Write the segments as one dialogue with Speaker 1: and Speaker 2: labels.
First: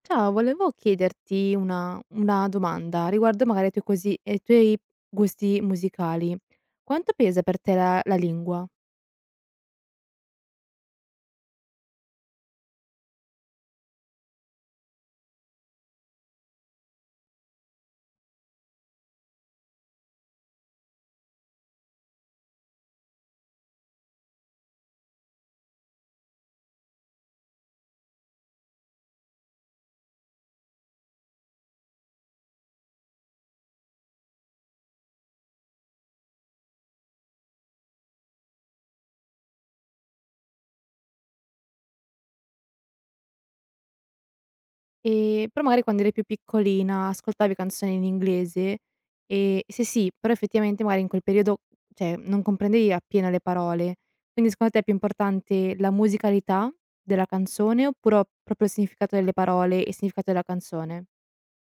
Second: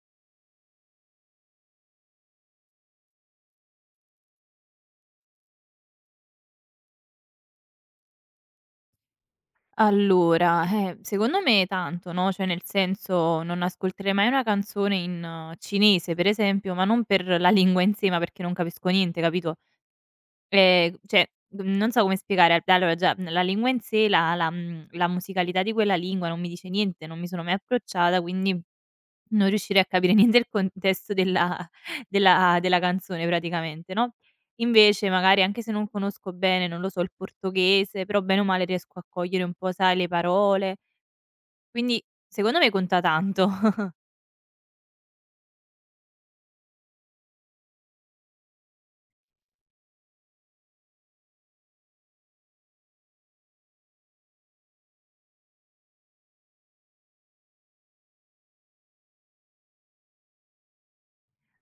Speaker 1: Ciao, volevo chiederti una domanda riguardo magari ai tuoi cosi ai tuoi gusti musicali. Quanto pesa per te la lingua?
Speaker 2: Allora, secondo me tanto, no, cioè nel senso non ascolterei mai una canzone in cinese, per esempio, ma non per la lingua in sé, ma perché non capisco niente, capito? Cioè, non so come spiegare. Allora già, la lingua in sé, la musicalità di quella lingua non mi dice niente, non mi sono mai approcciata, quindi non riuscirei a capire niente del contesto della della canzone praticamente, no. Invece magari anche se non conosco bene, non lo so, il portoghese, però bene o male riesco a cogliere un po', sai, le parole, quindi secondo me conta tanto.
Speaker 1: E però magari quando eri più piccolina ascoltavi canzoni in inglese? E se sì, però effettivamente magari in quel periodo, cioè, non comprendevi appieno le parole. Quindi secondo te è più importante la musicalità della canzone oppure proprio il significato delle parole e il significato della canzone?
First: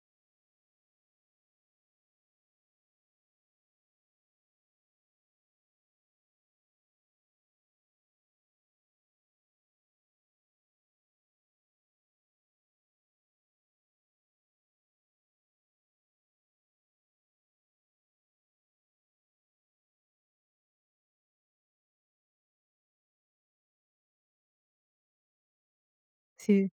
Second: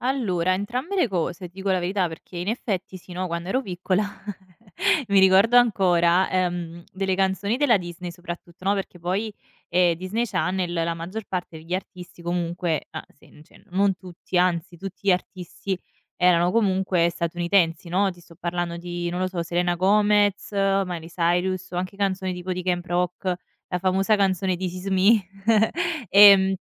Speaker 2: Allora, entrambe le cose, ti dico la verità, perché in effetti sì, no, quando ero piccola mi ricordo ancora, delle canzoni della Disney soprattutto, no, perché poi, Disney Channel, la maggior parte degli artisti comunque ah, se n cioè non tutti, anzi tutti gli artisti erano comunque statunitensi, no, ti sto parlando di, non lo so, Selena Gomez, Miley Cyrus, o anche canzoni tipo di Camp Rock, la famosa canzone "This is me" ehm
Speaker 1: Sì.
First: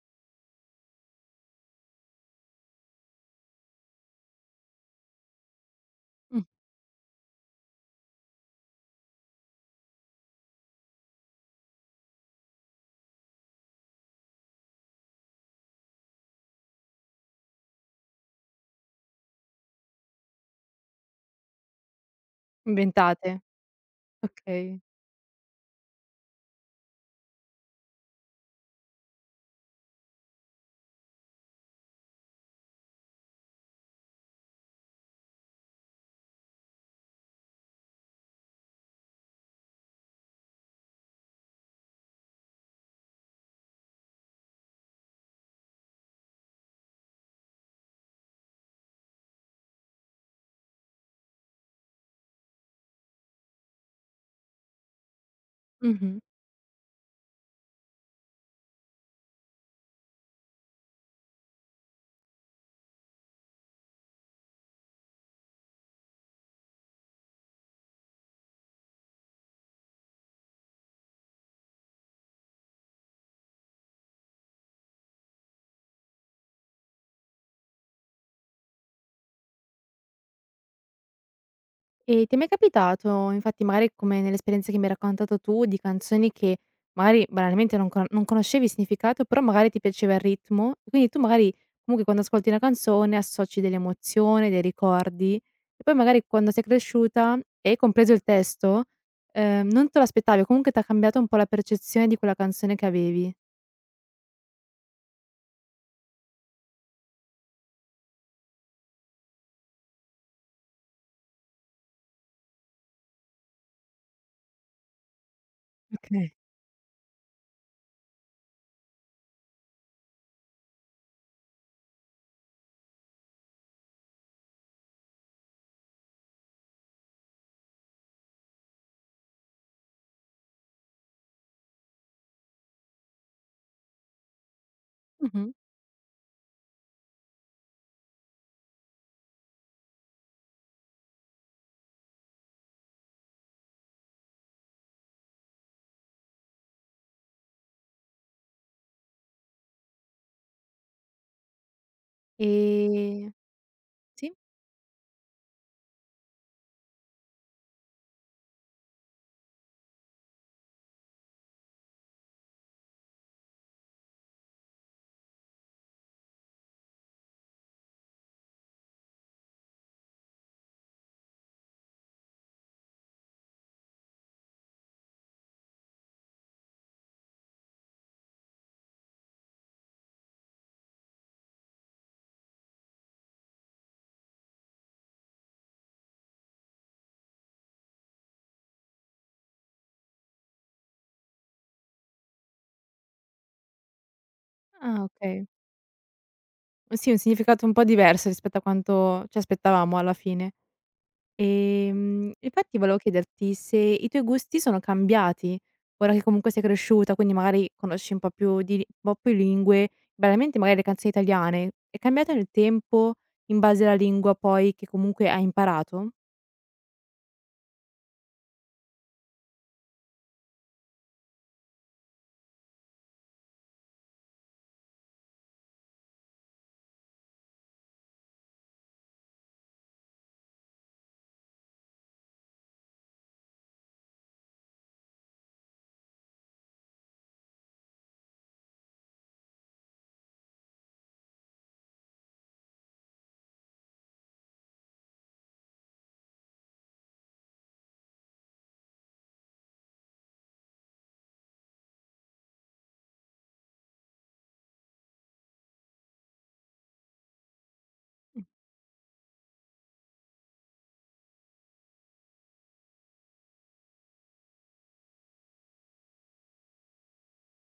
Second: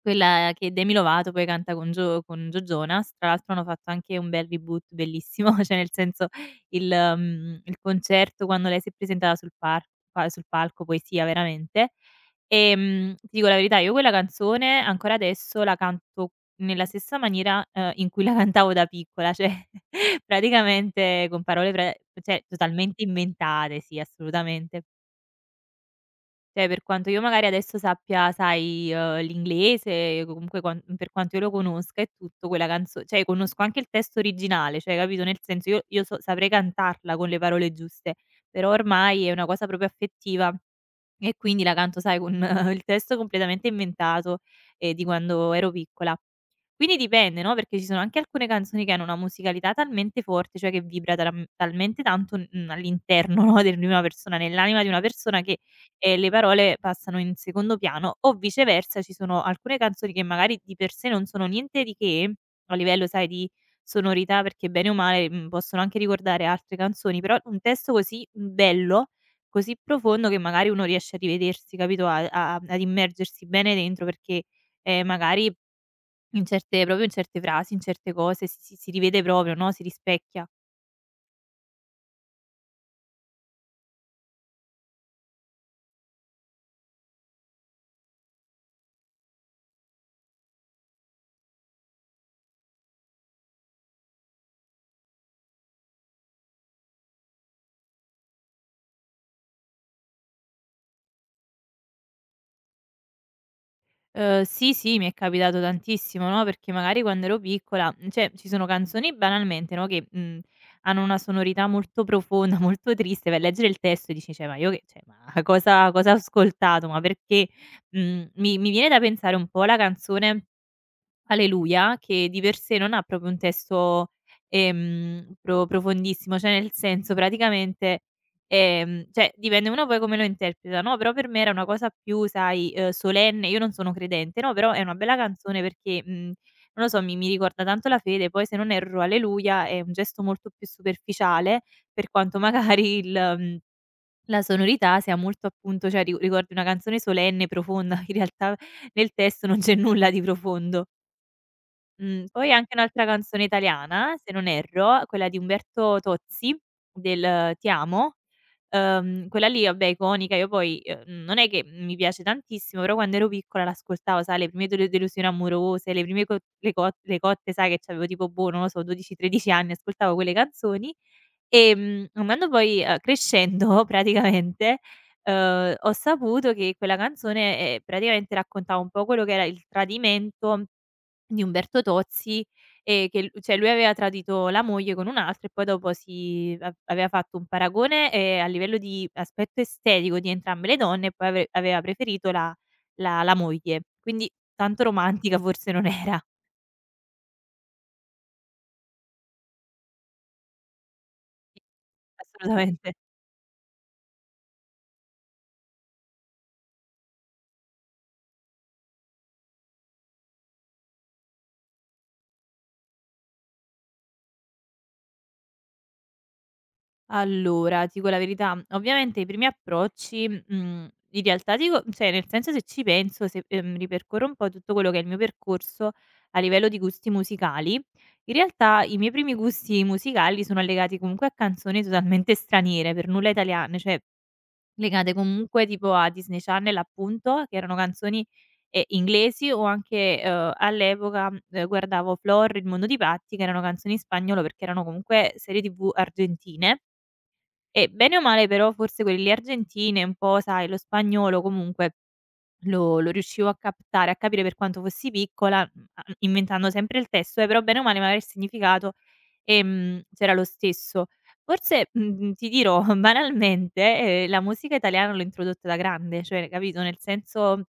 Speaker 2: quella che Demi Lovato poi canta con Gio Jonas. Tra l'altro hanno fatto anche un bel reboot bellissimo, cioè nel senso
Speaker 1: Mh,
Speaker 2: il il concerto quando lei si è presentata sul par pa sul palco, poesia veramente. Ti dico la verità, io quella canzone ancora adesso la canto nella stessa maniera, in cui la cantavo da piccola, cioè praticamente con parole pre cioè totalmente
Speaker 1: inventate.
Speaker 2: inventate, sì,
Speaker 1: Okay.
Speaker 2: assolutamente. Cioè, per quanto io magari adesso sappia, sai, l'inglese, comunque quan per quanto io lo conosca e tutto, quella canzo cioè conosco anche il testo originale, cioè capito, nel senso io saprei cantarla con le parole giuste, però ormai è una cosa proprio affettiva. E quindi la canto, sai, con il testo completamente inventato, di quando ero piccola. Quindi dipende, no, perché ci sono anche alcune canzoni che hanno una musicalità talmente forte, cioè che vibra talam talmente tanto, all'interno, no, del di una persona, nell'anima di una persona, che,
Speaker 1: Mh-mh.
Speaker 2: le parole passano in secondo piano. O viceversa, ci sono alcune canzoni che magari di per sé non sono niente di che a livello, sai, di sonorità, perché bene o male, possono anche ricordare altre canzoni, però un testo così bello, così profondo, che magari uno riesce a rivedersi, capito, a a ad immergersi bene dentro, perché, magari in certe frasi, in certe cose si rivede proprio, no, si rispecchia.
Speaker 1: E ti è mai capitato, infatti magari come nell'esperienza che mi hai raccontato tu, di canzoni che magari banalmente non conoscevi il significato, però magari ti piaceva il ritmo, e quindi tu magari comunque quando ascolti una canzone associ dell'emozione, dei ricordi e poi magari quando sei cresciuta e compreso il testo, non te lo aspettavi o comunque t'ha cambiato un po' la percezione di quella canzone che avevi.
Speaker 2: Sì, sì, mi è capitato tantissimo, no, perché magari quando ero piccola, cioè ci sono canzoni banalmente, no, che, hanno una sonorità molto profonda, molto triste, vai a leggere il testo e dici: "Cioè, ma io che, cioè, ma cosa ho
Speaker 1: Okay.
Speaker 2: ascoltato? Ma perché?" Mhmm, mi mi viene da pensare un po' alla canzone Alleluia, che di per sé non ha proprio un testo, profondissimo, cioè nel senso praticamente, cioè dipende uno poi come lo interpreta, no, però per me era una cosa più, sai, solenne. Io non sono credente, no, però è una bella
Speaker 1: Mh-mh.
Speaker 2: canzone perché, non lo so, mi ricorda tanto la fede. Poi, se non erro, Alleluia è un gesto molto più superficiale, per quanto magari la sonorità sia molto, appunto, cioè ri ricordi una canzone solenne, profonda, in realtà nel testo non c'è nulla di profondo. Poi anche un'altra
Speaker 1: Ehm,
Speaker 2: canzone italiana, se
Speaker 1: sì?
Speaker 2: non erro, quella di Umberto Tozzi, del "Ti amo", quella lì, vabbè, iconica, io poi, non è che mi piace tantissimo, però quando ero piccola l'ascoltavo, sai, le prime delusioni amorose, le prime co le cotte, sai che c'avevo tipo, boh, non lo so, 12, 13 anni, ascoltavo quelle canzoni. Andando poi, crescendo praticamente, ho saputo che quella canzone, praticamente raccontava un po' quello che era il tradimento di Umberto Tozzi, che l cioè lui aveva tradito la moglie con un'altra, e poi dopo si av aveva fatto un paragone, a livello di aspetto estetico, di entrambe le donne, e poi aveva preferito la moglie. Quindi tanto
Speaker 1: Ah,
Speaker 2: romantica
Speaker 1: okay.
Speaker 2: forse non era.
Speaker 1: Sì, un significato un po' diverso rispetto a quanto ci aspettavamo alla fine. Infatti
Speaker 2: Assolutamente.
Speaker 1: volevo chiederti se i tuoi gusti sono cambiati, ora che comunque sei cresciuta, quindi magari conosci un po' più lingue, banalmente magari le canzoni italiane, è cambiato nel tempo in base alla lingua poi che comunque hai imparato?
Speaker 2: Allora, ti dico la verità, ovviamente i primi approcci, in realtà ti dico, cioè nel senso, se ci penso, se, ripercorro un po' tutto quello che è il mio percorso a livello di gusti musicali, in realtà i miei primi gusti musicali sono legati comunque a canzoni totalmente straniere, per nulla italiane, cioè legate comunque tipo a Disney Channel, appunto, che erano canzoni, inglesi, o anche, all'epoca, guardavo Flor, Il mondo di Patty, che erano canzoni in spagnolo perché erano comunque serie TV argentine. E bene o male però forse quelle lì argentine un po', sai, lo spagnolo comunque lo riuscivo a captare, a capire per quanto fossi piccola, inventando sempre il testo, però bene o male magari il significato, c'era lo stesso. Forse, ti dirò banalmente, la musica italiana l'ho introdotta da grande, cioè capito, nel senso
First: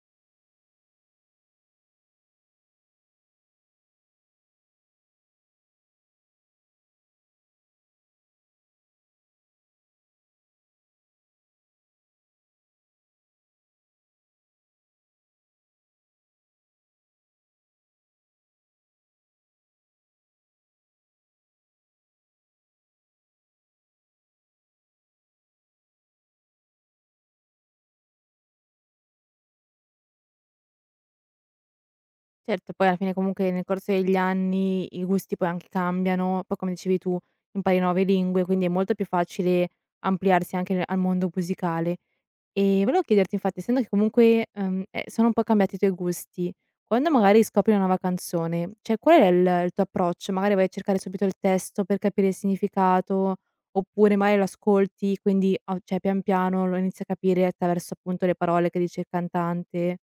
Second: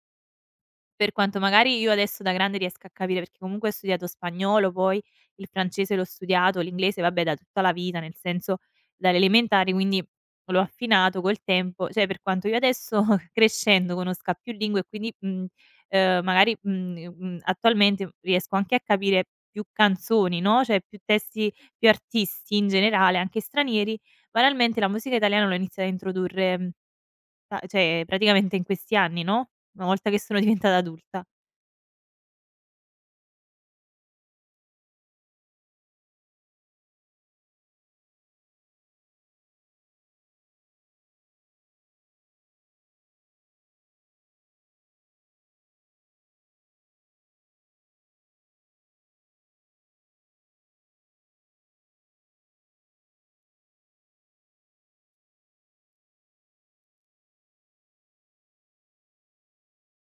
Speaker 2: per quanto magari io adesso da grande riesca a capire, perché comunque ho studiato spagnolo, poi il francese l'ho studiato, l'inglese, vabbè, da tutta la vita, nel senso dalle elementari, quindi l'ho affinato col tempo, cioè per quanto io adesso crescendo conosca più lingue, e quindi, magari, attualmente riesco anche a capire più canzoni, no, cioè più testi, più artisti in generale, anche stranieri, banalmente la musica italiana l'ho iniziata a introdurre, mhmm, ta cioè praticamente in questi anni, no, una volta che sono diventata adulta.
Speaker 1: Certo, poi alla fine comunque nel corso degli anni i gusti poi anche cambiano, poi come dicevi tu impari nuove lingue, quindi è molto più facile ampliarsi anche al mondo musicale. Volevo chiederti infatti, essendo che comunque, sono un po' cambiati i tuoi gusti, quando magari scopri una nuova canzone, cioè qual è il tuo approccio? Magari vai a cercare subito il testo per capire il significato, oppure magari lo ascolti, quindi a cioè pian piano lo inizi a capire attraverso appunto le parole che dice il cantante.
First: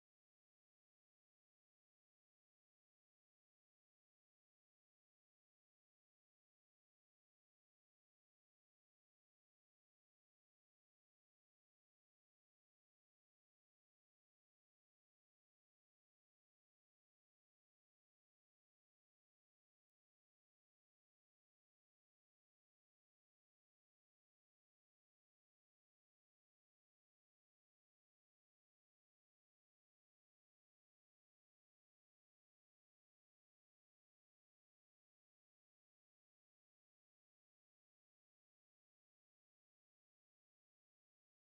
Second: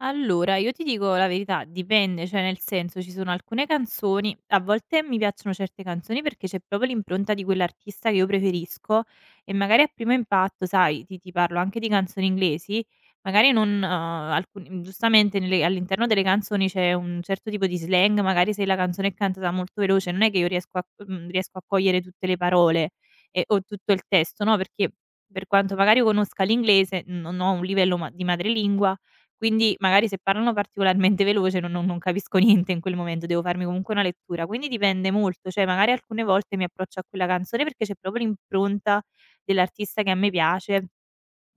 Speaker 2: Allora, io ti dico la verità, dipende, cioè nel senso ci sono alcune canzoni, a volte mi piacciono certe canzoni perché c'è proprio l'impronta di quell'artista che io preferisco, e magari a primo impatto, sai, ti parlo anche di canzoni inglesi, magari non giustamente all'interno delle canzoni c'è un certo tipo di slang, magari se la canzone è cantata molto veloce, non è che io riesco riesco a cogliere tutte le parole o tutto il testo, no? Perché per quanto magari io conosca l'inglese, non ho un livello di madrelingua, quindi magari se parlano particolarmente veloce non capisco niente in quel momento, devo farmi comunque una lettura. Quindi dipende molto, cioè magari alcune volte mi approccio a quella canzone perché c'è proprio l'impronta dell'artista che a me piace,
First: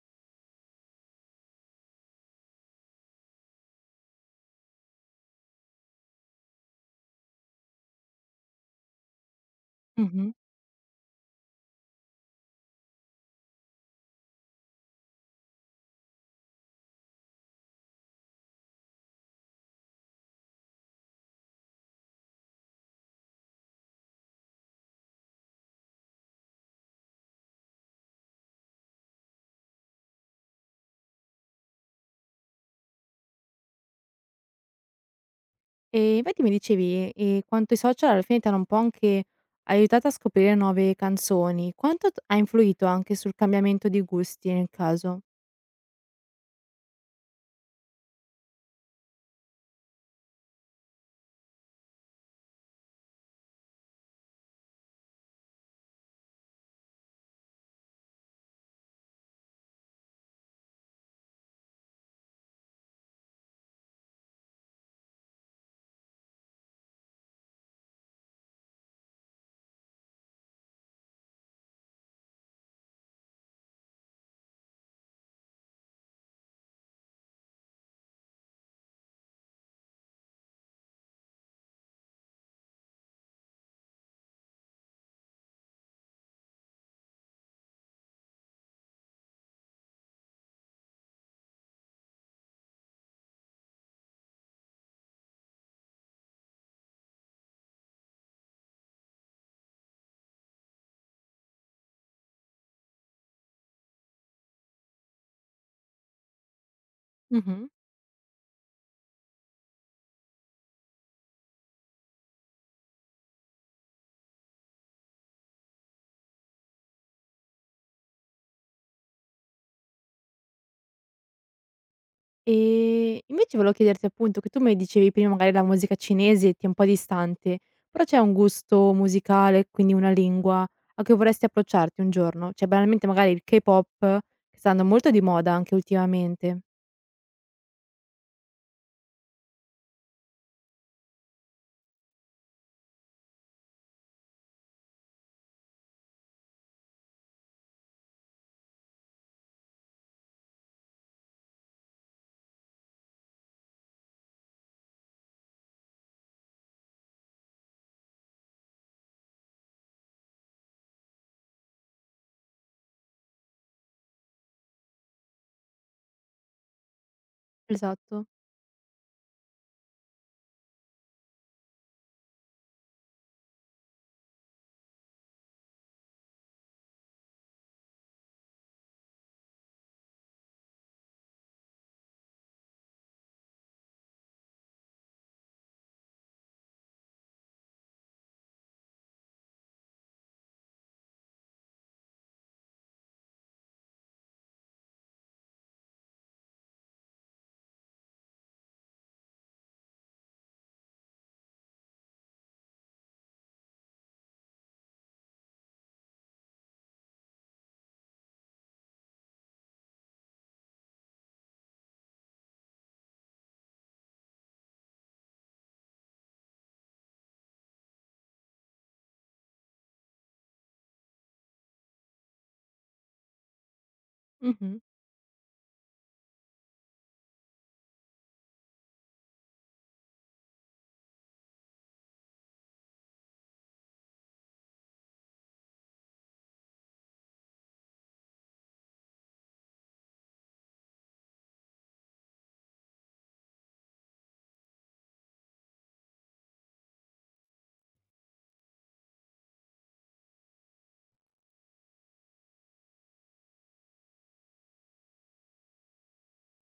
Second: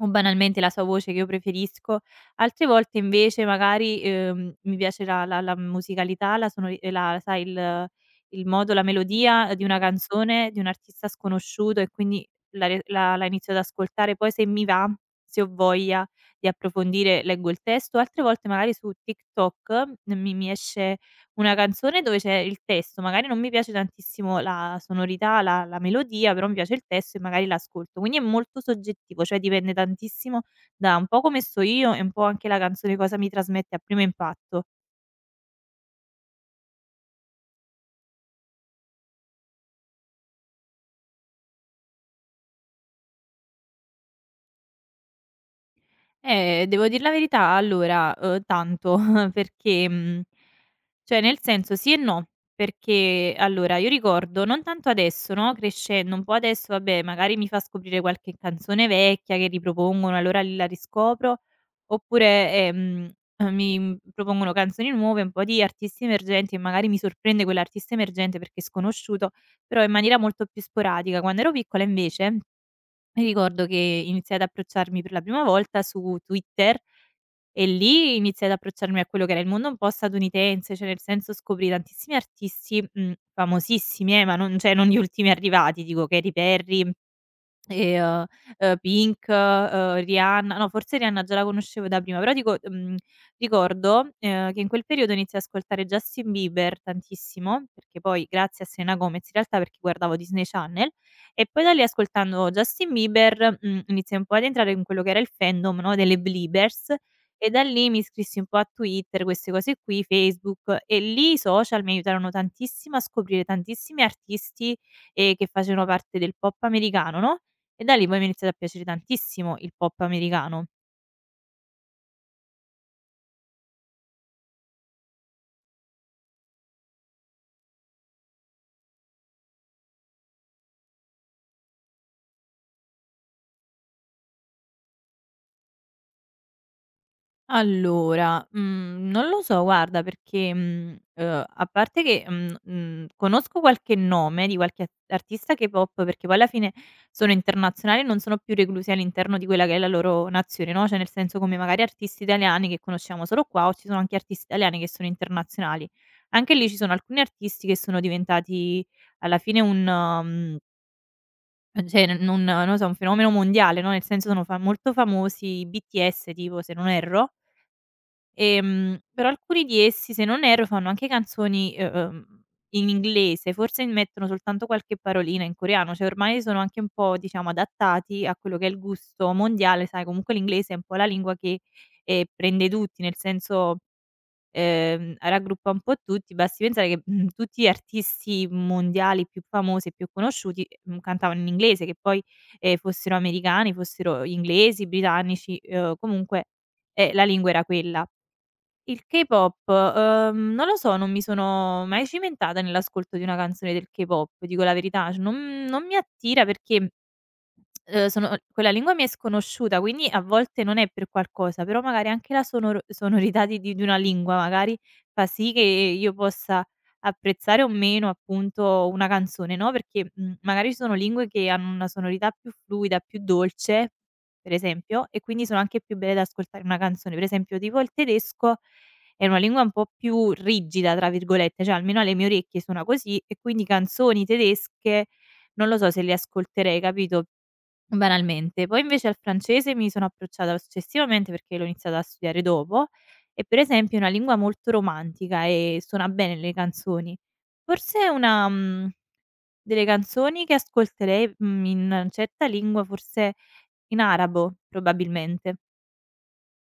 Speaker 2: o banalmente la sua voce che io preferisco. Altre volte invece magari, mi piace la musicalità, la sonori la, sai, il modo, la melodia, di una
Speaker 1: Mh-mh.
Speaker 2: canzone, di un artista sconosciuto, e quindi la re la la inizio ad ascoltare. Poi se mi va, se ho voglia di approfondire, leggo il testo. Altre volte magari su TikTok, mi esce una canzone dove c'è il testo, magari non mi piace tantissimo la sonorità, la melodia, però mi piace il testo e magari l'ascolto. Quindi è molto soggettivo, cioè dipende tantissimo da un po' come sto io e un po' anche la canzone cosa mi trasmette a primo impatto.
Speaker 1: Infatti mi dicevi, quanto i social alla fine ti hanno un po' anche aiutato a scoprire nuove canzoni. Quanto t ha influito anche sul cambiamento di gusti nel caso?
Speaker 2: Devo dir la verità, allora, tanto perché, cioè nel senso sì e no, perché allora io ricordo, non tanto adesso, no, crescendo, un po' adesso, vabbè, magari mi fa scoprire qualche canzone vecchia che ripropongono, allora lì la riscopro, oppure, propongono canzoni nuove, un po' di artisti emergenti, e magari mi sorprende quell'artista emergente perché è sconosciuto, però in maniera molto più sporadica. Quando ero piccola invece mi ricordo che iniziai ad approcciarmi per la prima volta su Twitter, e lì iniziai ad approcciarmi a quello che era il mondo un po' statunitense, cioè nel senso scoprì tantissimi artisti, famosissimi, ma non, cioè non gli ultimi arrivati, dico Katy Perry e, Pink, Rihanna, no, forse Rihanna già la conoscevo da prima, però dico, ricordo, che in quel periodo iniziai a ascoltare Justin Bieber tantissimo, perché poi grazie a Selena Gomez, in realtà perché guardavo Disney Channel, e poi da lì ascoltando Justin Bieber, iniziai un po' ad entrare in quello che era il fandom, no, delle Bleibers, e da
Speaker 1: Mh-mh.
Speaker 2: lì mi iscrissi un po' a Twitter, queste cose qui, Facebook, e lì i social mi aiutarono tantissimo a scoprire tantissimi artisti, che facevano parte del pop americano, no, e da lì poi mi è iniziato a piacere tantissimo il pop americano.
Speaker 1: Invece volevo chiederti appunto che tu me dicevi prima magari la musica cinese ti è un po' distante, però c'è un gusto musicale, quindi una lingua a cui vorresti approcciarti un giorno? Cioè banalmente magari il K-pop, che sta andando molto di moda anche ultimamente.
Speaker 2: Allora, non lo so guarda perché, a parte che, conosco qualche nome di qualche at artista K-pop, perché poi alla fine sono internazionali e non sono più reclusi all'interno di quella che è la loro nazione, no, cioè nel senso come magari artisti italiani che conosciamo solo qua o ci sono anche artisti italiani che sono internazionali. Anche lì ci sono alcuni artisti che sono diventati alla fine un mhmm cioè n non non lo so, un fenomeno mondiale, no, nel senso sono fa molto famosi i BTS tipo, se non erro,
Speaker 1: Esatto.
Speaker 2: però alcuni di essi, se non erro, fanno anche canzoni, in inglese, forse mettono soltanto qualche parolina in coreano, cioè ormai sono anche un po', diciamo, adattati a quello che è il gusto mondiale, sai, comunque l'inglese è un po' la lingua che, prende tutti, nel senso raggruppa un po' tutti, basti pensare che, tutti gli artisti mondiali più famosi e più conosciuti, cantavano in inglese, che poi, fossero americani, fossero inglesi, britannici, comunque, la lingua era quella. Il K-pop, non lo so, non mi sono mai cimentata nell'ascolto di una canzone del K-pop, dico la verità, cioè non mi attira perché sono quella lingua mi è sconosciuta, quindi a volte non è per qualcosa, però magari anche la sonorità di una lingua magari fa sì che io possa apprezzare o meno appunto una canzone, no, perché, magari ci sono lingue che hanno una sonorità più fluida, più dolce, per
Speaker 1: Mh-mh.
Speaker 2: esempio, e quindi sono anche più belle da ascoltare una canzone. Per esempio tipo il tedesco è una lingua un po' più "rigida" tra virgolette, cioè almeno alle mie orecchie suona così, e quindi canzoni tedesche non lo so se le ascolterei, capito? Banalmente. Poi invece al francese mi sono approcciata successivamente perché l'ho iniziata a studiare dopo, e per esempio è una lingua molto romantica e suona bene le canzoni. Forse è una, delle canzoni che ascolterei, in una certa lingua, forse in arabo probabilmente.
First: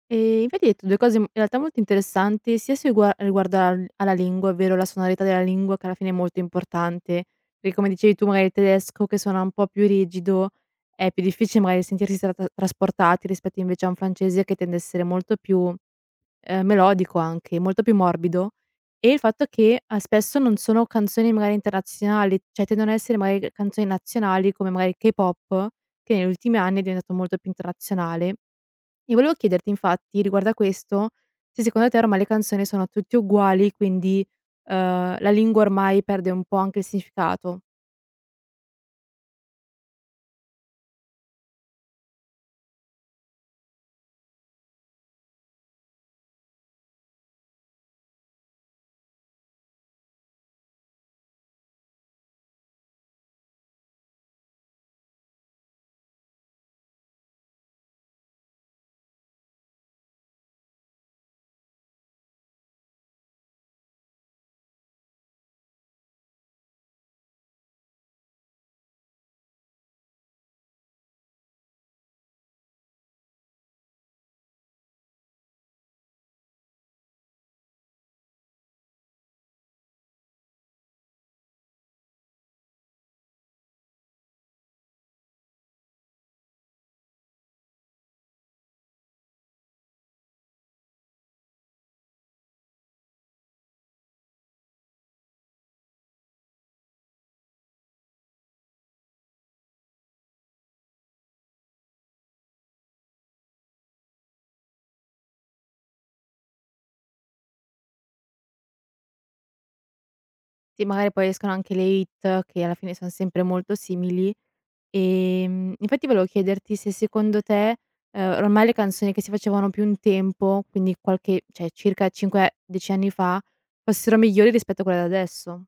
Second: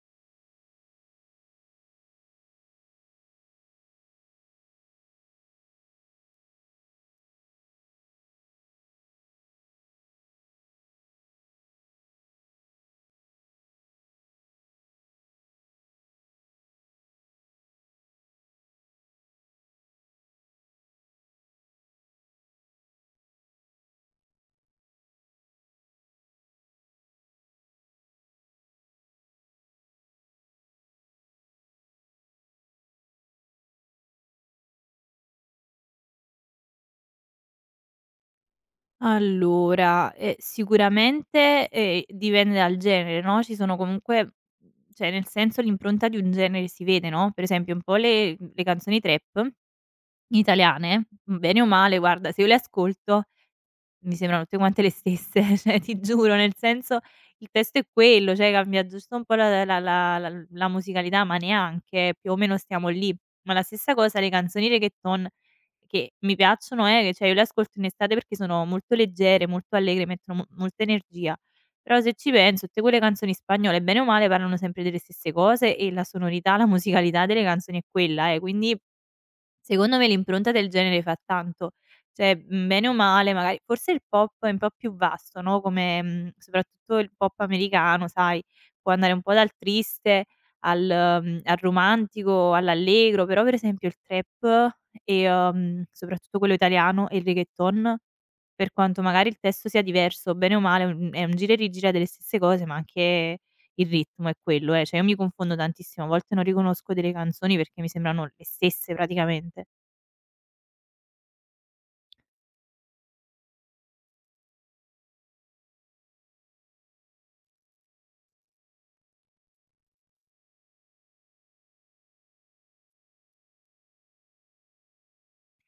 Speaker 1: Infatti hai detto 2 cose in realtà molto interessanti, sia sui gua riguardo al alla lingua, ovvero la sonorità della lingua che alla fine è molto importante, perché come dicevi tu magari il tedesco che suona un po' più rigido, è più difficile magari sentirsi trasportati rispetto invece a un francese che tende a essere molto più, melodico anche, molto più morbido. E il fatto che, spesso non sono canzoni magari internazionali, cioè tendono a essere magari canzoni nazionali come magari il K-pop, che negli ultimi anni è diventato molto più internazionale. E volevo chiederti infatti, riguardo a questo, se secondo te ormai le canzoni sono tutte uguali, quindi, la lingua ormai perde un po' anche il significato.
Speaker 2: Allora, sicuramente, dipende dal genere, no, ci sono comunque, cioè nel senso l'impronta di un genere si vede, no, per esempio un po' le canzoni trap italiane, bene o male, guarda, se io le ascolto mi sembrano tutte quante le stesse, cioè ti giuro, nel senso il testo è quello, cioè cambia giusto un po' la musicalità, ma neanche, più o meno stiamo lì. Ma la stessa cosa le canzoni reggaeton, che mi piacciono, che cioè io le ascolto in estate perché sono molto leggere, molto allegre, mettono mo molta energia. Però se ci penso, tutte quelle canzoni spagnole, bene o male, parlano sempre delle stesse cose, e la sonorità, la musicalità delle canzoni è quella, quindi secondo me l'impronta del genere fa tanto. Cioè, bene o male, magari forse il pop è un po' più vasto, no, come, soprattutto il pop americano, sai, può andare un po' dal triste al al romantico, all'allegro, però per esempio il trap e, soprattutto quello italiano e il reggaeton, per quanto magari il testo sia diverso, bene o male, è un gira e rigira delle stesse cose, ma anche il ritmo è quello, eh. Cioè io mi confondo tantissimo, a volte non riconosco delle canzoni perché mi sembrano le stesse praticamente.
Speaker 1: Sì, magari poi escono anche le hit che alla fine son sempre molto simili. Infatti volevo chiederti se secondo te, ormai le canzoni che si facevano più un tempo, quindi qualche cioè circa 5, 10 anni fa, fossero migliori rispetto a quelle da adesso.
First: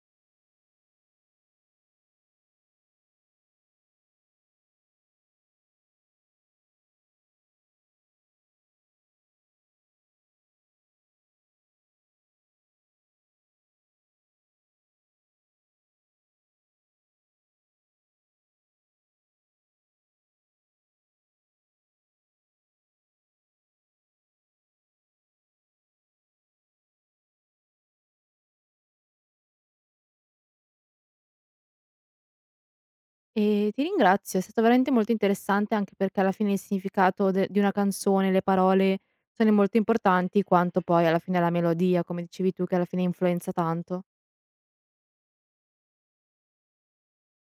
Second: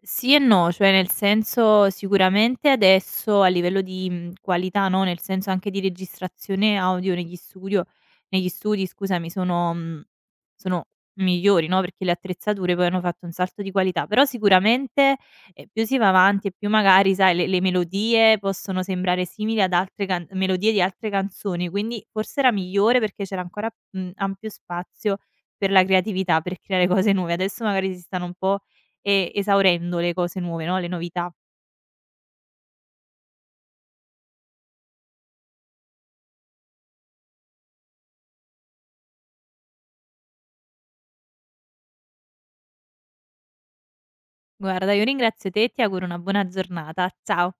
Speaker 2: Sì e no, cioè nel senso sicuramente adesso a livello di, qualità, no, nel senso anche di registrazione audio negli studi, scusami, sono migliori, no, perché le attrezzature poi hanno fatto un salto di qualità, però sicuramente, più si va avanti e più magari sai le melodie possono sembrare simili ad altre can melodie di altre canzoni, quindi forse era migliore perché c'era ancora, ampio spazio per la creatività, per creare cose nuove. Adesso magari si stanno un po' esaurendo le cose nuove, no, le novità.
Speaker 1: Ti ringrazio, è stato veramente molto interessante anche perché alla fine il significato de di una canzone, le parole sono molto importanti quanto poi alla fine la melodia, come dicevi tu, che alla fine influenza tanto.
Speaker 2: Guarda, io ringrazio te e ti auguro una buona giornata. Ciao.